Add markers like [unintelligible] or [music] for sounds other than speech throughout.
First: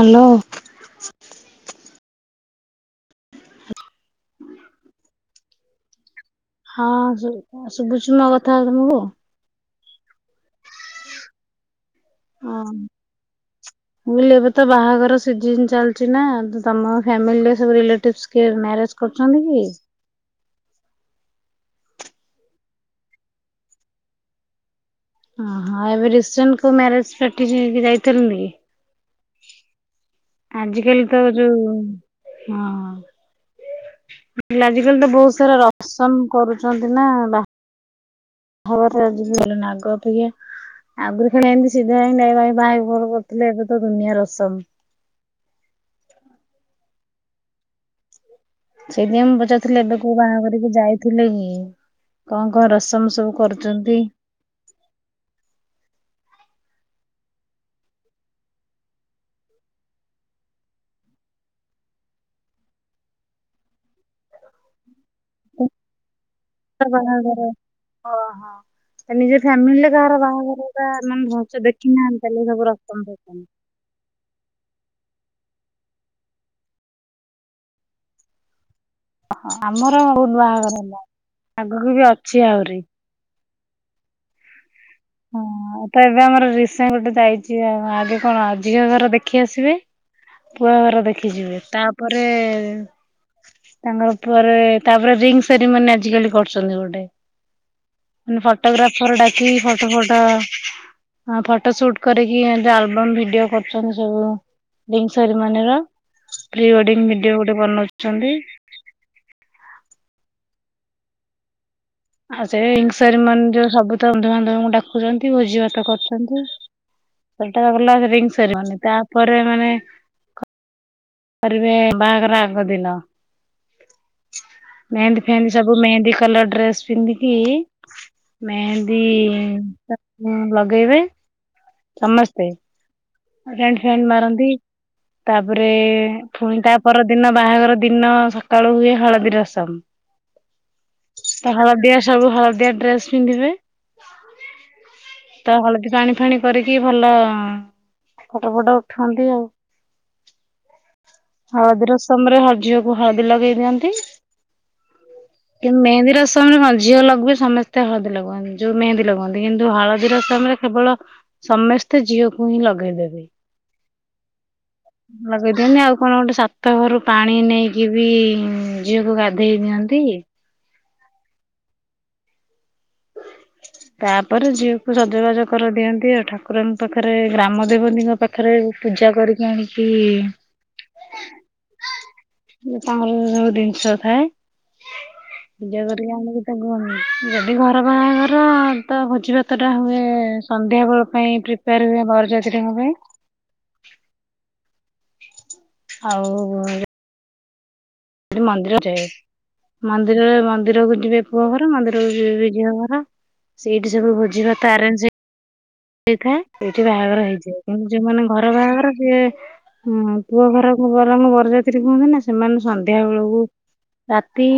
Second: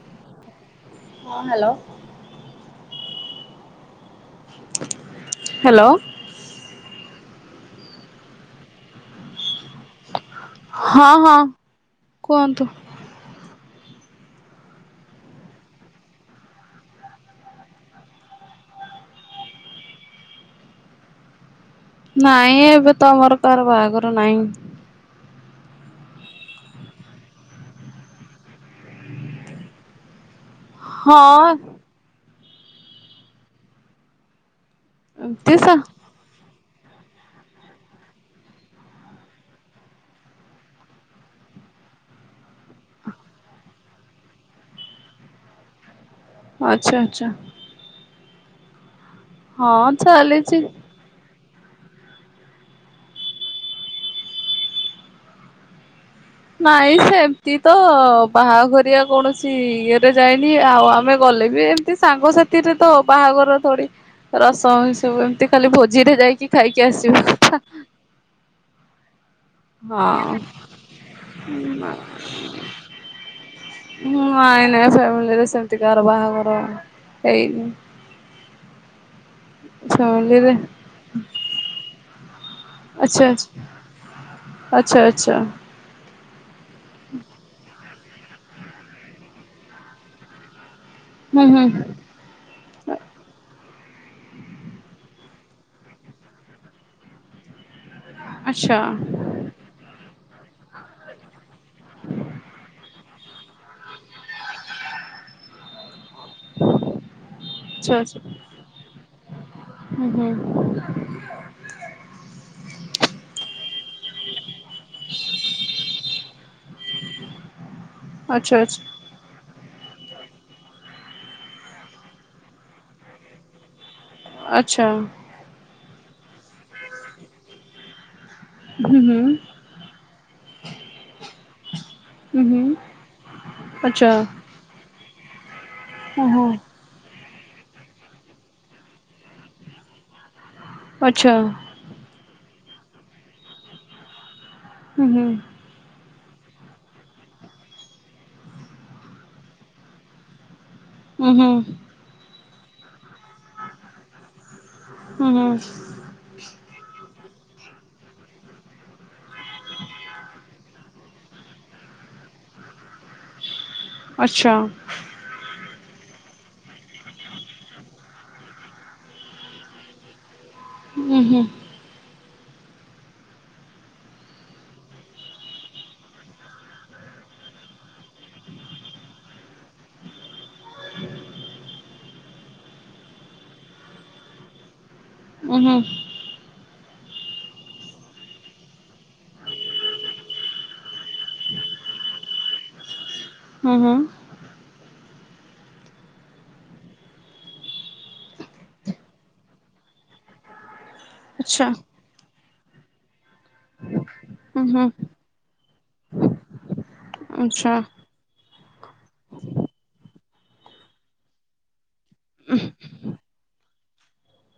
Hello ହଁ hello. Hello ହଁ ଶୁ ଶୁଭୁଚି ମୋ କଥା ତୁମୁକୁ? ହଁ ହଁ। ହଁ କୁହନ୍ତୁ। ମୁଁ କହିଲି ଏବେ ତ ବାହାଘର ସିଜିନ ଚାଲିଛି ନା। ତମ ଫ୍ୟାମିଲିରେ ସବୁ ରିଲେଟିପ୍ସ୍ କିଏ ମ୍ୟାରେଜ କରୁଛନ୍ତି କି? ନାଇଁ ଏବେ ତ ଆମର କାହାର ବାହାଘର ନାହିଁ। ଓହୋ ଏବେ ରିସେଣ୍ଟ କୋଉ ମ୍ୟାରେଜ ପାର୍ଟିକି ଯାଇଥିଲୁନୁ କି। ଆଜି କାଲି ତ ହଁ ଯୋଉ ହଁ। ଆଜ କାଲି ତ ବହୁତ ଏମତି ସାରା ସା ରସମ୍ କରୁଛ ଆଛନ୍ତି ନା ବା ବାହାଘର ଆଜି ହେଲୁନି ଆଗ ଅପେକ୍ଷା ଆଗରୁ ଖେଳ ଏମିତି ସିଧାାଇକ ନାଇ ଭାଇ ଭର କରୁଥିଲେ ଏବେ ତ ଦୁନିଆ ରସମ । ସେଥିପାଇଁ ମୁଁ ପଚାରୁଥିଲି ଏବେ କୋଉ ଚାଲିଛି। ବାହାଘରିକି ଯାଇଥିଲେ କି କଣ କଣ ରସମ ସବୁ କରୁଛନ୍ତି। ନାଇଁ ସେମିତି ତ ବାହାଘରଆ କୌଣସି ଇଏରେ ଯାଇନି ଆଉ ଆମେ ଗଲେ ବି ଏମତି ସାଙ୍ଗସାଥିରେ ତ ବାହାଘର ଥୋଡି ରସମ ସବୁ ଏମିତି ଖାଲି ଭୋଜିରେ ଯାଇକି ଖାଇକି କାହାର ଆସିବ। ବାହାଘର ଫ୍ୟାମିଲି କାହାର ବାହାଘର ବା ମେ ଭଲସେ ଦେଖିନାହାନ୍ତି ତାଲେ ସବୁ ରସମ ହେଇ ହୁଁ ନାଇ ନାଇ ଫ୍ୟାମିଲିରେ ସେମିତି କାର ବାହାଘର ହେଇନି। ଓହ ଆମର ବହୁତ ଫ୍ୟାମିଲିରେ ବାହାଘର ହେଲାଣି ଆଗକୁ ବି ଅଛି। ଅଛି ଆହୁରି [inaudible] ଆଛା ଆଚ୍ଛା ହଁ ତ ଏବେ ଆମର ପାଇଁ ଗୋଟେ ଜାଇଛି ଆଉ। ଆ କଣ ଆଜିକା ଘର ଦେଖି ଆସିବେ ପୁରୁଣାଘର ଦେଖି ହୁଁ ଯିବେ ହୁଁ ତାପରେ- ତାଙ୍କର ଉପ ତାପରେ ରିଙ୍ଗ ସେରିମନି ଆଜିକାଲି କରୁଛନ୍ତି ଗୋଟେ ମାନେ ଆଚ୍ଛା ଫଟୋଗ୍ରାଫର ଡାକି ହ ଫଟୋ ସୁଟ କରିକି ଏବଂ ଭିଡିଓ କରୁଛନ୍ତି ସବୁ ring ceremony pre wedding video ଗୋଟେ ଆଚ୍ଛା ବନାଉଛନ୍ତି ପୁ ଏ [inaudible] ଆଉ ସେ ରିଙ୍ଗ ସେରିମନି ଯୋଉ ସବୁ ତ ବନ୍ଧୁ ବାନ୍ଧବଙ୍କୁ ଡାକୁଛନ୍ତି ଭୋଜି ଭାତ କରୁଛନ୍ତି ସେଟା ହେଲା ରିଙ୍ଗ ଆଚ୍ଛା ସେରିମନି ତାପରେ ମାନେ କରିବେ ବାହାଘର ଆଗଦିନ। ଆଚ୍ଛା। ଆଚ୍ଛା ମେହେନ୍ଦୀ ଫେହେନ୍ଦୀ ସବୁ ମେହେନ୍ଦୀ କଲର୍ ଡ୍ରେସ୍ ପିନ୍ଧିକି। ହୁଁ ମେହେନ୍ଦୀ ହୁଁ ଲଗେଇବେ। ହୁଁ ସମସ୍ତେ ହୁଁ ରେଣ୍ଡ ଫେଣ୍ଡ ଆଚ୍ଛା ମାରଣନ୍ତି। ତା ତାପରେ ଓହୋ। ପୁଣି ତାପର ଦି ଦିନ ବାହାଘର ଦିନ ସକାଳୁ ହୁଏ ହଳଦୀ ରସମ ଆଚ୍ଛା ତା ଖରାପ ଦିଆ ସବୁ ଖରାପ ଦିଆ [unintelligible] ଡ୍ରେସ୍ ପିନ୍ଧିବେ ହୁଁ ହୁଁ ତ ହଳଦୀ ପାଣି ଅଥଣ [unintelligible] କରିକି ଭଲ ଫଟୋ ଫଟୋ ଉଠାନ୍ତି ଆଉ ହୁଁ ହୁଁ ହଳଦି ରସମ୍ ରେ ହଦ୍ ଝିଅକୁ ହଳଦୀ ଲଗେଇ ଦିଅନ୍ତି ହୁଁ ହୁଁ ଇନ୍ ମେହେନ୍ଦୀ ରସମ୍ ରେ ଝିଅ ଲଗବେ [unintelligible] ସମସ୍ତେ ହଳଦୀ ଲଗାନ୍ତି ଯୋଉ ମେହେନ୍ଦୀ ଲଗାନ୍ତି କିନ୍ତୁ ହଳଦୀର ସମୟରେ କେବଳ ସମସ୍ତେ ଝିଅକୁ ହିଁ ଲଗା ଗ ଦେବି ଆଚ୍ଛା ଆପଣ ଗୋଟେ ସାତ ଘରୁ ପାଣି ନେଇକି ବି ଝିଅକୁ ଗାଧେଇ ଦିଅନ୍ତି। ଓୁ ହୁଁ ତାପରେ ଝିଅକୁ ସଜବାଜ କରିଦିଅନ୍ତି ଆଉ ଠାକୁରଙ୍କ ପାଖରେ ଗ୍ରାମ ଦେବତୀଙ୍କ ପାଖରେ ପୂଜା କରିକି ଆଣିକି ତାଙ୍କର ସବୁ ଜିନିଷ ଥାଏ। ଉଁ ହୁଁ ପୂଜା କରିକି ଆମକୁ ସେୁ ଜ [inaudible] ଘର ବାହାଘର ତ ଭୋଜି ଭାତ ଟା ହୁଏ ସନ୍ଧ୍ୟା ବେଳ ପାଇଁ ପ୍ରିପେୟାର ହୁଏ ବରଯାତ୍ରୀଙ୍କ ପାଇଁ ହୁଁ ହୁଁ ଆଉ ଏଠି ମନ୍ଦିର [inaudible] ମନ୍ଦିରରେ ମନ୍ଦିରକୁ ଯିବେ ଆଚ୍ଛା ଗହର ହୁଁ ହୁଁ ଆଚ୍ଛା ମନ୍ଦିରକୁ ଯିବେ [unintelligible] ସେଇଠି ସବୁ ଭ [inaudible] ଯିବା ଉଁ ହୁଁ ତାରଞଜ [unintelligible] ଠିକେ ଠିକ ବାହାଘର ହେଇଛି ଆଚ୍ଛା। ଯୋଉମାନେ ଘର ବାହାଘର ଯେଁ ପୁଅ ଘର ବର ବରଯାତ୍ରୀ କୁହନ୍ତି ନା ସେମାନେ ସନ୍ଧ୍ୟା ବେଳକୁ ରାତି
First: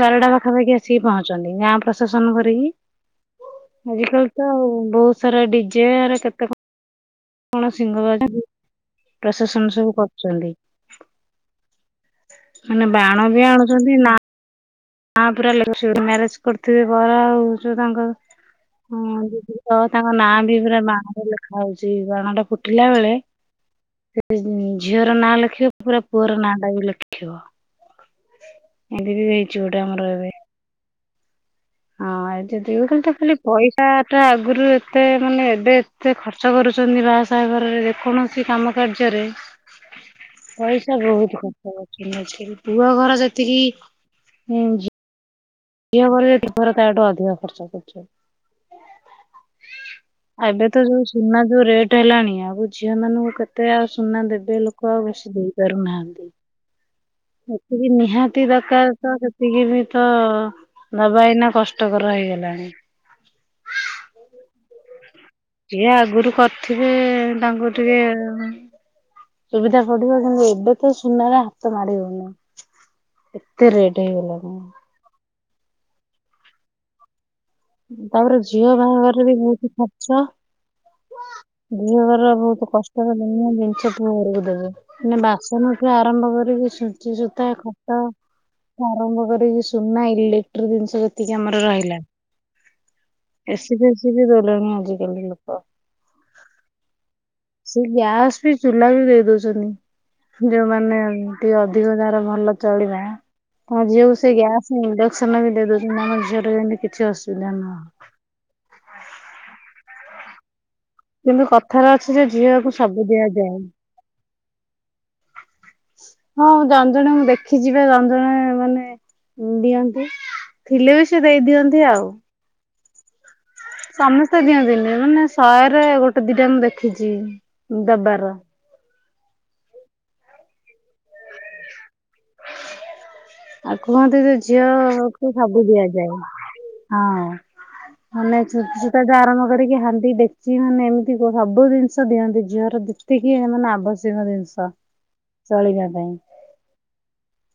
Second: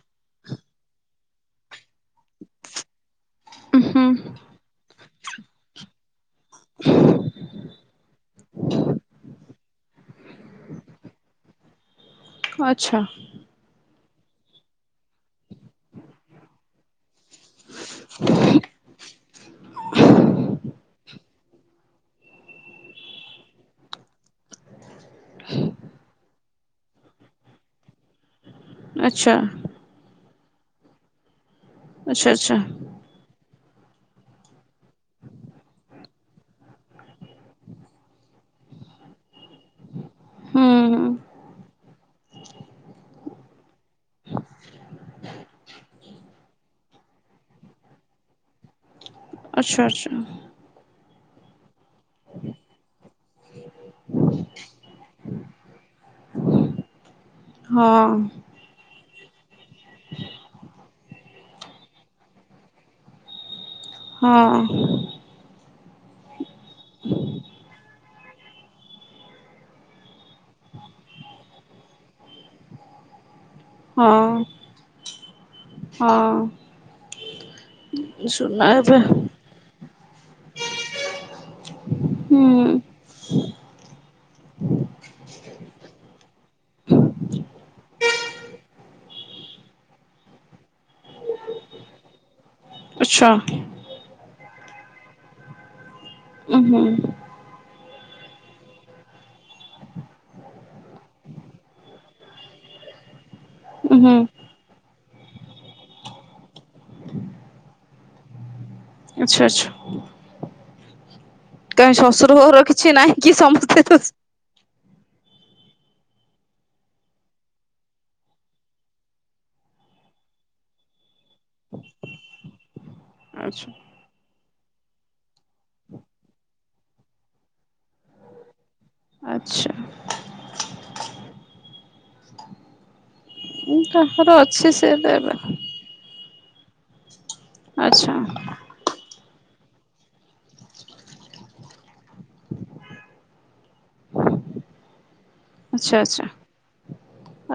ବାରଟା ପାଖାପାଖି ଆସିକି ପହଞ୍ଚନ୍ତି ଗାଁ ପ୍ରଶାସନ କରିକି ଆଜିକାଲି ତ ବହୁତ ସାରାଡି କେତେ କଣ କଣ ସିଂହ ବା ପ୍ରଶାସନ ସବୁ କରୁଛନ୍ତି। ମାନେ ଆଚ୍ଛା ବାଣ ବି ଆଣୁଛନ୍ତି ନା ମା ପୁରା ମ୍ୟାରେଜ କରିଥିବେ ପ ଆଉ ଯୋଉ ତାଙ୍କଦି ତ ତାଙ୍କ ନାଁ ବି ପୁରା ବାଣ ଲେଖା ହଉଛି ବାଣ ଟା ଫୁଟିଲା ବେଳେ ସେ ଝିଅର ନାଁ ଲେଖିବ ପୁରା ପୁଅର ନାଁ ଟା ବି ଲେଖିବ ଏ ବେ ବି ଆଚ୍ଛା ଏଇ ଝୁଅ ଟା ଆମର ରହିବେ ହଁ ଆଚ୍ଛା ଯ ଦି ଖାଲି ତ ଖାଲି ପଇସା ତା ଟା ଆଗରୁ ଏତେ ମାନେ ଏବେ ଏତେ ଖର୍ଚ୍ଚ କରୁଛନ୍ତି ବାହାସହା ଘରରେ ଯେକୌଣସି କାମ କାର୍ଯ୍ୟରେ ହୁଁ ପଇସା ହୁଁ ବହୁତ ଖର୍ଚ କରୁଛନ୍ତି ଆଜିକାଲି ପୁଅ ଘର ଯେତିକି ଝିଅ ଝିଅ ଘର କିପର ତାଠୁ ଅଧିକ ଖର୍ଚ୍ଚ କରୁଛନ୍ତି। ଆଛା ଆଛା ଆଉ ଏବେ ତ ଯୋଉ ସୁନା ଯୋଉ ରେଟ୍ ହେଲାଣି ଆଉ ଝିଅ ମାନଙ୍କୁ କେତେ ଆଉ ସୁନା ଦେବେ ଲୋକ ଆଉ ବେଶୀ ଦେଇ ପାରୁନାହାନ୍ତି। ମତେ ବି ହଁ। ନିହାତି ଦରକାର। ତ ସେତିକି ବି ତ ଦବା ଏଇନା କଷ୍ଟକର ହେଇଗଲାଣି। ହଁ ଜିଏ ଆଗରୁ କରିଥିବେ ତାଙ୍କୁ ଟିକେ ସୁବିଧା ପଡିବ କିନ୍ତୁ ଏବେ ତ ସୁନାରେ ହାତ ମାଡି ହଉନି। ଏତେ ରେଟ ହେଇଗଲାଣି। ହଁଅ ତାପରେ ଝିଅ ବାହାଘରରେ ବି ବହୁତୁ ଆଛା। ଝିଅ ଘର ହୁଁ। ବହୁତୁ କଷ୍ଟ ରେ ଦୁନିଆ ଜିନିଷ ପୁଅ ଘରକୁ ଦେବେ ମାନେ ବାସନଠୁ ଆରମ୍ଭ କରିକି ଛୁଞ୍ଚି ସୁୂତା ଖଟ ଆରମ୍ଭ କରିକି ସୁନା ଇଲେକ୍ଟ୍ରିକ୍ ଜିନିଷ ଯେତିକି ଆମର ରହିଲା। ଆଚ୍ଛା ଏସି ବିସି ବି ଦର୍ ଲେ ମ ଆଜିି କାଲି ଲୋକ। ଉଁ ହୁଁ ସେ ଗ୍ୟାସ ବି ଚୁଲା ବି ଦେଇ ଦଉଛନ୍ତି ଯୋଉମାନେ ଟିକେ ଅଧିକ ଯାର ଭଲ ଚଳିବା ତମ ଉଁ ଝିଅକୁ ହୁଁ ସେ ଗ୍ୟାସ ଇଣ୍ଡକ୍ସନ ବି ଦେଇ ଦଉଛନ୍ତି ଆମ ଝିଅର ଜେନ୍ତି କିଛି ଅସୁବିଧା ନହଉ। ଆଛା ଆଛା। କିନ୍ତୁ କଥାରେ କାଇଁ ଅଛି ଯେ ଶ୍ୱଶୁର ଘର ଝିଅକୁ କିଛି ସବୁ ନାହିଁ କି ଦିଆଯାଏ। ସମସ୍ତେ ଖୁସ୍ ହଁ ଜଣ ଜଣଙ୍କୁ ଦେଖିଯିବା ଜଣ ଜଣ ମାନେ ଦିଅନ୍ତି ଥିଲେ ବି ସେ ଦେଇଦିଅନ୍ତି ଆଉ ଆଚ୍ଛା ସମସ୍ତେ ଦିଅନ୍ତିନି ମାନେ ଶହେରେ ଗୋଟେ ଦିଟା ମୁ ଦେଖିଛି ଦବାର। ଆଚ୍ଛା ଆଉ କୁହନ୍ତି କାହାର ଯେ ଅଛି ସେ ଝିଅଅକୁ ଦେବେ ସବୁ ଦିଆଯାଏ। ହଁଅ। ଆଚ୍ଛା ମାନେ ଛୁଞ୍ଚି ସୂତା ଆରମ୍ଭ କରିକି ହାଣ୍ଡି ଡେକ୍ଚି ମାନେ ଏମିତି ସବୁ ଜିନିଷ ଦିଅନ୍ତି ଝିଅର ଯେତିକି ମାନେ ଆବଶ୍ୟକ ଜିନିଷ। ଚଳିବା ପାଇଁ।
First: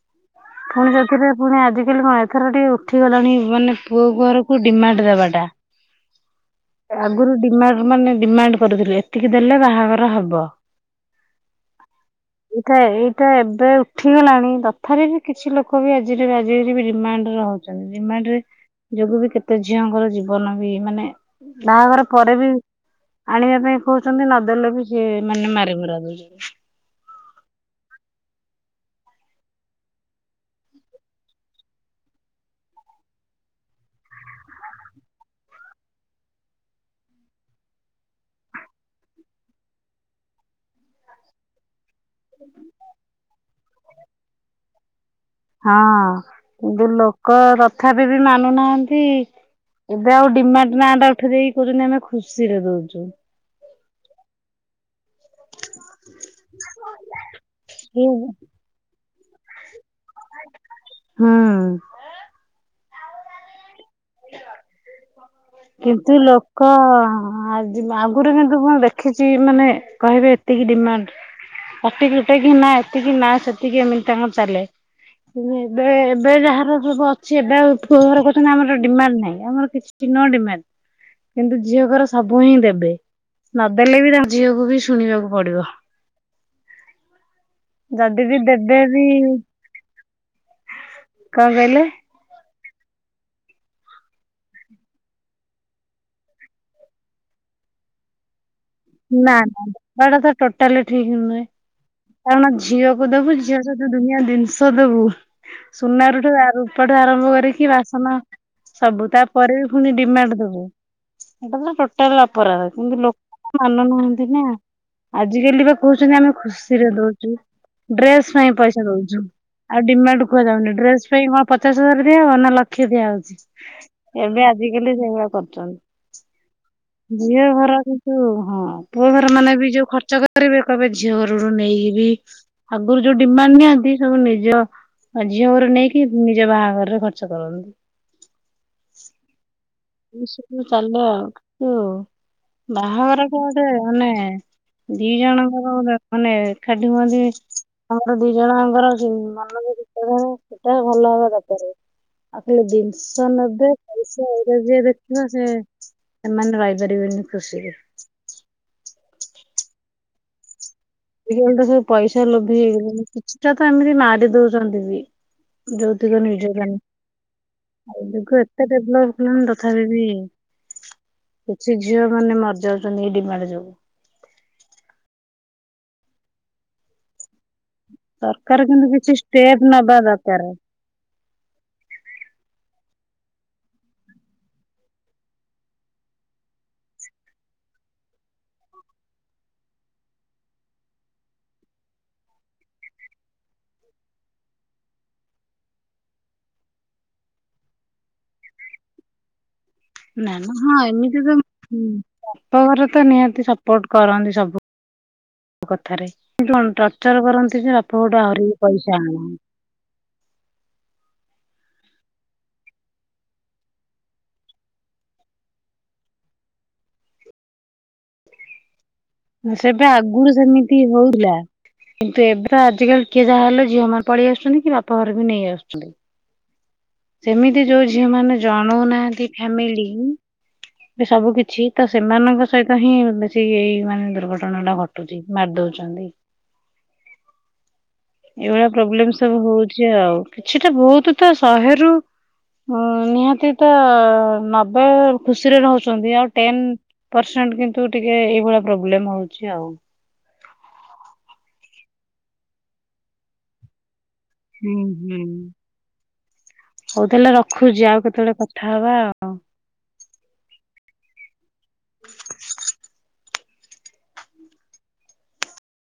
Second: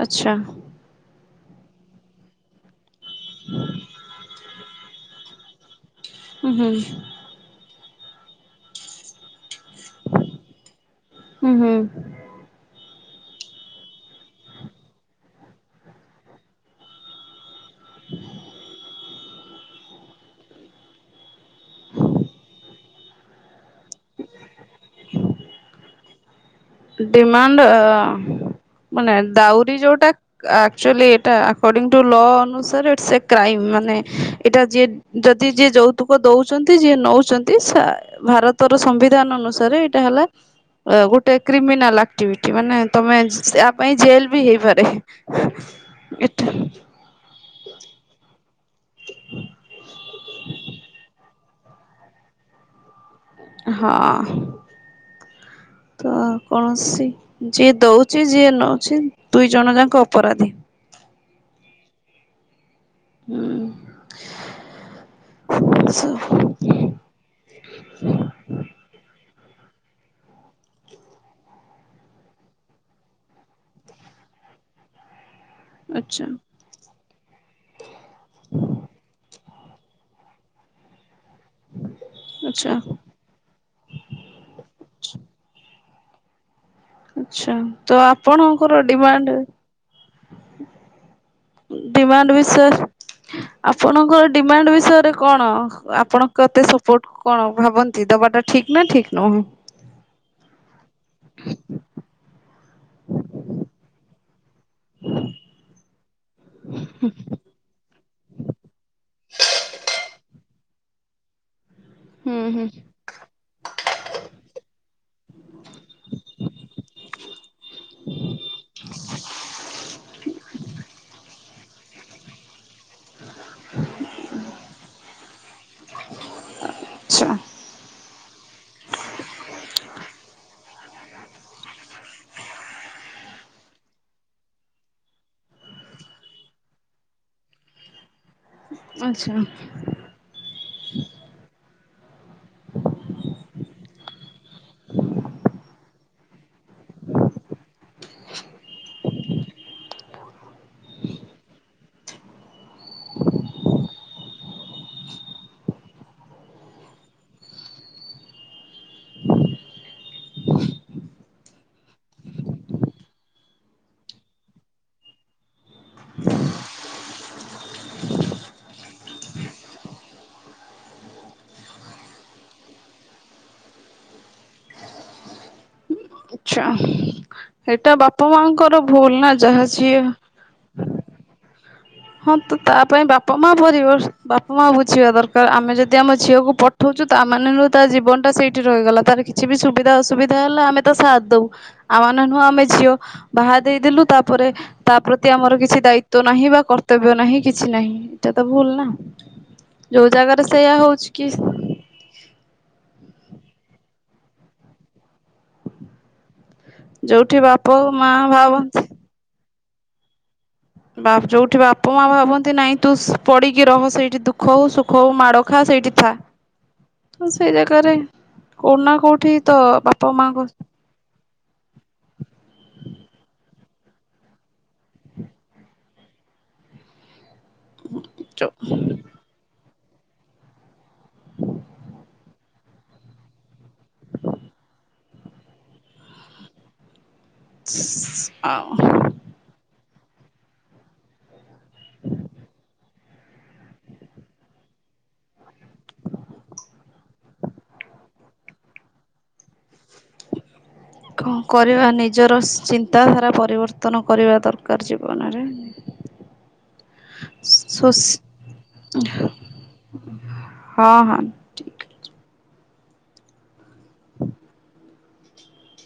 ଆଛା। ଫୁଣି ସେଥିରେ ପୁଣି ଆଜିକାଲି କଣ ଏଥର ଟିକେ ଉଠିଗଲାଣି ମାନେ ପୁଅ ଘରକୁ ଡିମାଣ୍ଡ ଦେବାଟା। ହୁଁ ହୁଁ [inaudible] ଆଗୁରୁ ଡିମା ଏମାନେ ଡିମାଣ୍ଡ କରୁଥିଲେ ଏତିକି ଦେଲେ ବାହାଘର ହବ। ହୁଁ ହୁଁ ଆଛା ଏଇଟା ଏବେ ଉଠିଗଲାଣି ତଥାବି ବି କିଛି ଲୋକ ବି ଆଜି ରି ଆଜି ରି ବି ରିମାଣ୍ଡରେ ହଉଛନ୍ତି ରିମାଣ୍ଡରେ ଯୋଗୁ ବି କେତେ ଝିଅଙ୍କର ଜୀବନ ବି ମାନେ ବାହାଘର ପରେ ବି ଆଣିବା ପାଇଁ କହୁଛନ୍ତି ନଦେଲେ ବି ସେ ମାନେ ମାରିମୁରା ଦଉଛନ୍ତି। ଡିମାଣ୍ଡ ଅ ମାନେ ଦାଉରି ଯୋଉଟା ଆକଚୁଆଲି ଏଇଟା ଆକରଡିଂ ଟୁ ଲ ଅନୁସାରେଇ ଇଟ୍ସ ଏ କ୍ରାଇମ୍ ମାନେ ଏଇଟା ଯିଏ ଯଦି ଯିଏ ଯୌତୁକ ଦଉଛନ୍ତି ଯିଏ ନଉଛନ୍ତି ସା ଭାରତର ସମ୍ବିଧାନ ଅନୁସାରେ ଏଇଟା ହେଲା ଗୋଟେ କ୍ରିମିନାଲାକ୍ ଏକ୍ଟିଭିଟୀ ମାନେ ତମେ ସ ସେ ଆପ୍ ପାଇଁ ଜେଲ୍ ବି ହେଇପାରେ। ଏଟା ହଁ ବ ଲୋକ ତଥାପି ବି ମାନୁନାହାନ୍ତି ଏବେ ଆଉ ଡିମାଟ ନାଁ ଟା ଉଠେଇ ଦେଇେଇକି କହୁଚନ୍ତି ଆମେ ଖୁସି ରେ ଦଉଛୁ। ହଁ ତ କୌଣସି ଯିଏ ହୁଁ ଦଉଛି ଯିଏ ନଉଛି ଦୁଇ ଜଣ ଯାଙ୍କ ଅପରାଧୀ। ହୁଁ। ହୁଁ। କିନ୍ତୁ ସବୁ ଲୋକ ଆଜି ଆଗରୁ କିନ୍ତୁ କଣ ଦେଖିଛି କି ମାନେ କହିବେ ଏତିକି ଡିମାଣ୍ଡ କଟି କୁଟି କି ନା ଏତିକି ନା ସେତିକି ଏମିତି ତାଙ୍କ ଚାଲେ। ଏବେ ଆଚ୍ଛା ଏବେ ଯାହାର ସବୁ ଅଛି ଏବେ ଆଉ ପୁଅ ଘର କହୁଚନ୍ତି ଆମର ନାଇଁ ଆମର କିଛି ନ ଡିମାଣ୍ଡ। କିନ୍ତୁ ଝିଅଙ୍କର ସବୁ ହିଁ ଆଚ୍ଛା। ଦେବେ। ନଦେଲେ ବି ତା ଝିଅକୁ ବି ଶୁଣିବାକୁ ପଡିବ। ଆଛା ତ ଯଦି ବି ଦେବେ ଆପଣଙ୍କର ବି ଡିମାଣ୍ଡ କଣ କହିଲେ ଡିମାଣ୍ଡ ବିସ ଆପଣଙ୍କର ଡିମାଣ୍ଡ ବିଷୟରେ କଣ ଆପଣ କେତେ ସପୋର୍ଟ କଣ ଭାବନ୍ତି ଦବାଟା ଠିକ୍ ନା ଠିକ୍ ନା ନୁହଁ? ନା ବା ଟା ତ ଟୋଟାଲି ଠିକ ନୁହେଁ। କାରଣ ଝିଅକୁ ଦବୁ ଝିଅ ସହ ଦୁନିଆ ଜିନିଷ ଦେବୁ ସୁନା ରୁ ରୂପା ଠୁ ଆରମ୍ଭ କରିକି ବାସନ ସବୁ। ତାପରେ ବି ପୁଣି ଡିମାଣ୍ଡ ଦବୁ। [inaudible] ହୁଁ କଟାଲାପରା ହୁଁ। କିନ୍ତୁ ଲ ମାନୁନାହାନ୍ତି ନା ଆଜିକାଲି ବା କହୁଛନ୍ତି ଆମେ ଖୁସିରେ ଦଉଛୁ। ଡ୍ରେସ ପାଇଁ ପଇସା ଦଉଛୁ ଆଉ ଡିମାଣ୍ଡ କୁହାଯାଉନି ଡ୍ରେସ ପାଇଁ କଣ ପଚାଶ ହଜାର ଦିଆ ହ ନା ଲ କଷତିଆ ହଉଛି। ଏବେ ଆଜିକାଲି ସେଇଭଳିଆ କରୁଛନ୍ତି। ଆଚ୍ଛା ଝିଅ ଘର ହଁ ପୁଅ ଘର ମାନେ ବି ଯୋଉ ଖର୍ଚ୍ଚ କରିବେ କହିବେ ଝିଅ ଘରରୁୁ ନେଇକି ବି ଆଗରୁ ଯୋଉ ଡିମାଣ୍ଡ ନିଅନ୍ତି ସବୁ ନିଜ ଝିଅ ଘରୁ ନେଇକି ନିଜ ବାହାଘରରେ ଖର୍ଚ୍ଚ କରନ୍ତି। ଆଚ୍ଛା ଏମତି ସବୁ ଚାଲୁ ଆଉ। ବାହାଘର ଟା ଗୋଟେ ମାନେ ଦି ଜଣଙ୍କର ମାନେ ଏକାଠି ହୁଅନ୍ତି। ଆମର ଦି ଜଣଙ୍କର ମାନବିକତା ବି ସେଟା ଭଲ ହବା ଦରକାର। ତାପରେ ଆଉ ଖାଲି ଜିନିଷ ନେବେ ଯି ଦେଖିବା ସେ ସେମାନେ ରହିପାରିବେନି ଖୁସିରେ। ଆା ତ ସବୁ ପଇସା ଲୋଭି ହେଇଗଲାଣି କିଛିଟା ତ ଏମିତି ମାରି ଦଉଛନ୍ତି ବି ଯୋଉତୁକ ନିଜ୍ୟତନା। ଏତେ ଡେଭଲପ ହେଲାଣି ତଥାପି ବି କିଛି ଝିଅ ମାନେ ମରିଯାଉଛନ୍ତି ଏଇ ଡିମାଣ୍ଡ ଯୋଗୁ। ଆଛା। ଏଇଟା ବାପା ସରକାର ମାଙ୍କର କିନ୍ତୁ କିଛି ଭୁଲ ନା। ଷ୍ଟେପ ଯାହା ନବା ଝିଅ ଦରକାର ହଁ ତ ତା ପାଇଁ ବାପା ମା ପରିବାର। ବାପା ମା ବୁଝିବା ଦରକାର ଆମେ ଯଦି ଆମ ଝିଅ କୁ ପଠଉଛୁ ତା ମାନେ ନୁହଁ ତା ଜୀବନ ଟା ସେଇଠି ରହିଗଲା ତାର କିଛି ବି ସୁବିଧା ଅସୁବିଧା ହେଲା ଆମେ ତା ସାଥ ଦଉ। ଆମମାନେ ନୁହଁ ଆମେ ଝିଅ ବାହା ଦେଇଦେଲୁ ତାପରେ ତା ପ୍ରତି ଆମର କିଛି ଦାଇତ୍ୱ ନାହିଁ ବା କର କର୍ତବ୍ୟ ନାହିଁ କିଛି ନାହିଁ। ଏଇଟା ତ ଭୁଲ ନା। ଯୋଉ ନା ଜାଗାରେ ମ ହଁ ସେଇୟା ହଉଛି ଏମିତି କି ତ ହୁଁ ବାପ ଘର ତ ନିହା ସପୋର୍ଟ କରନ୍ତି ସବୁ କଥାରେ। କଣ ଟର୍ଚର ଯୋଉଠି କରନ୍ତି ଯେ ବାପା ମା ଘରୁ ଡ଼ରିକି ଭାବନ୍ତି ପଇସା ଆଣୁନି। ବାପ ଯୋଉଠି ବାପା ମା ଭାବନ୍ତି ନାଇଁ ତୁ ପଡିକି ରହ ସେଇଠି ଦୁଃଖ ହଉ ସୁଖ ହଉ ମାଡ ଖା ସେଇଠି ଥା ତ ସେଇ ଜାଗାରେ କଉନା ସେବେ ଆଗରୁ ସେମିତି ହଉଥିଲା। କିନ୍ତୁ ଏବେ ଆଜିକାଲି କିଏ ଯାହା ହେଲେ ଝିଅ ମାନେ ପଳେଇ ଆସୁଛନ୍ତି କି ବାପା ଘର ବି ନେଇ ଆସୁଛନ୍ତି ସେମିତି ଯୋଉ ଝିଅ ମାନେ ଯୋଉ ଜଣଉନାହାନ୍ତି ଫାମିଲି ହୁଁ ଏଵେ ସବୁ କିଛି ତ ସେମାନଙ୍କ ସହିତ ହିଁ ବେଶୀ ଏଇ ମାନେ ଦୁର୍ଘଟଣା ଟା ଘଟୁଛି ମାରି ଦଉଛନ୍ତି। ଏଇଭଳିଆ ଆଉ ପ୍ରୋବ୍ଲେମ ସବୁ ହଉଛି ଚି ଆଉ କିଛିଟା ବହୁତ ତ ଶହେ ନିହାତି ତ ନବେ ଖୁସିରେ ରହୁଛନ୍ତି ଆଉ ଟେନ ପରସଣ୍ଟ କିନ୍ତୁ ଟିକେ ଏଇଭଳିଆ ପ୍ରୋବ୍ଲେମ ହଉଛି ଆଉ କରିବା ନିଜର ଚିନ୍ତାଧାରା ପରିବର୍ତ୍ତନ କରିବା ହୁଁ ଦରକାର ହୁଁ ଜୀବନରେ ହଉ ତାହଲେ ରଖୁଛି ଆଉ ସୋସ୍ କେତେବେଳେ କଥା ହବା ଆଉ ହଁ ହଁ [unintelligible] ହଁ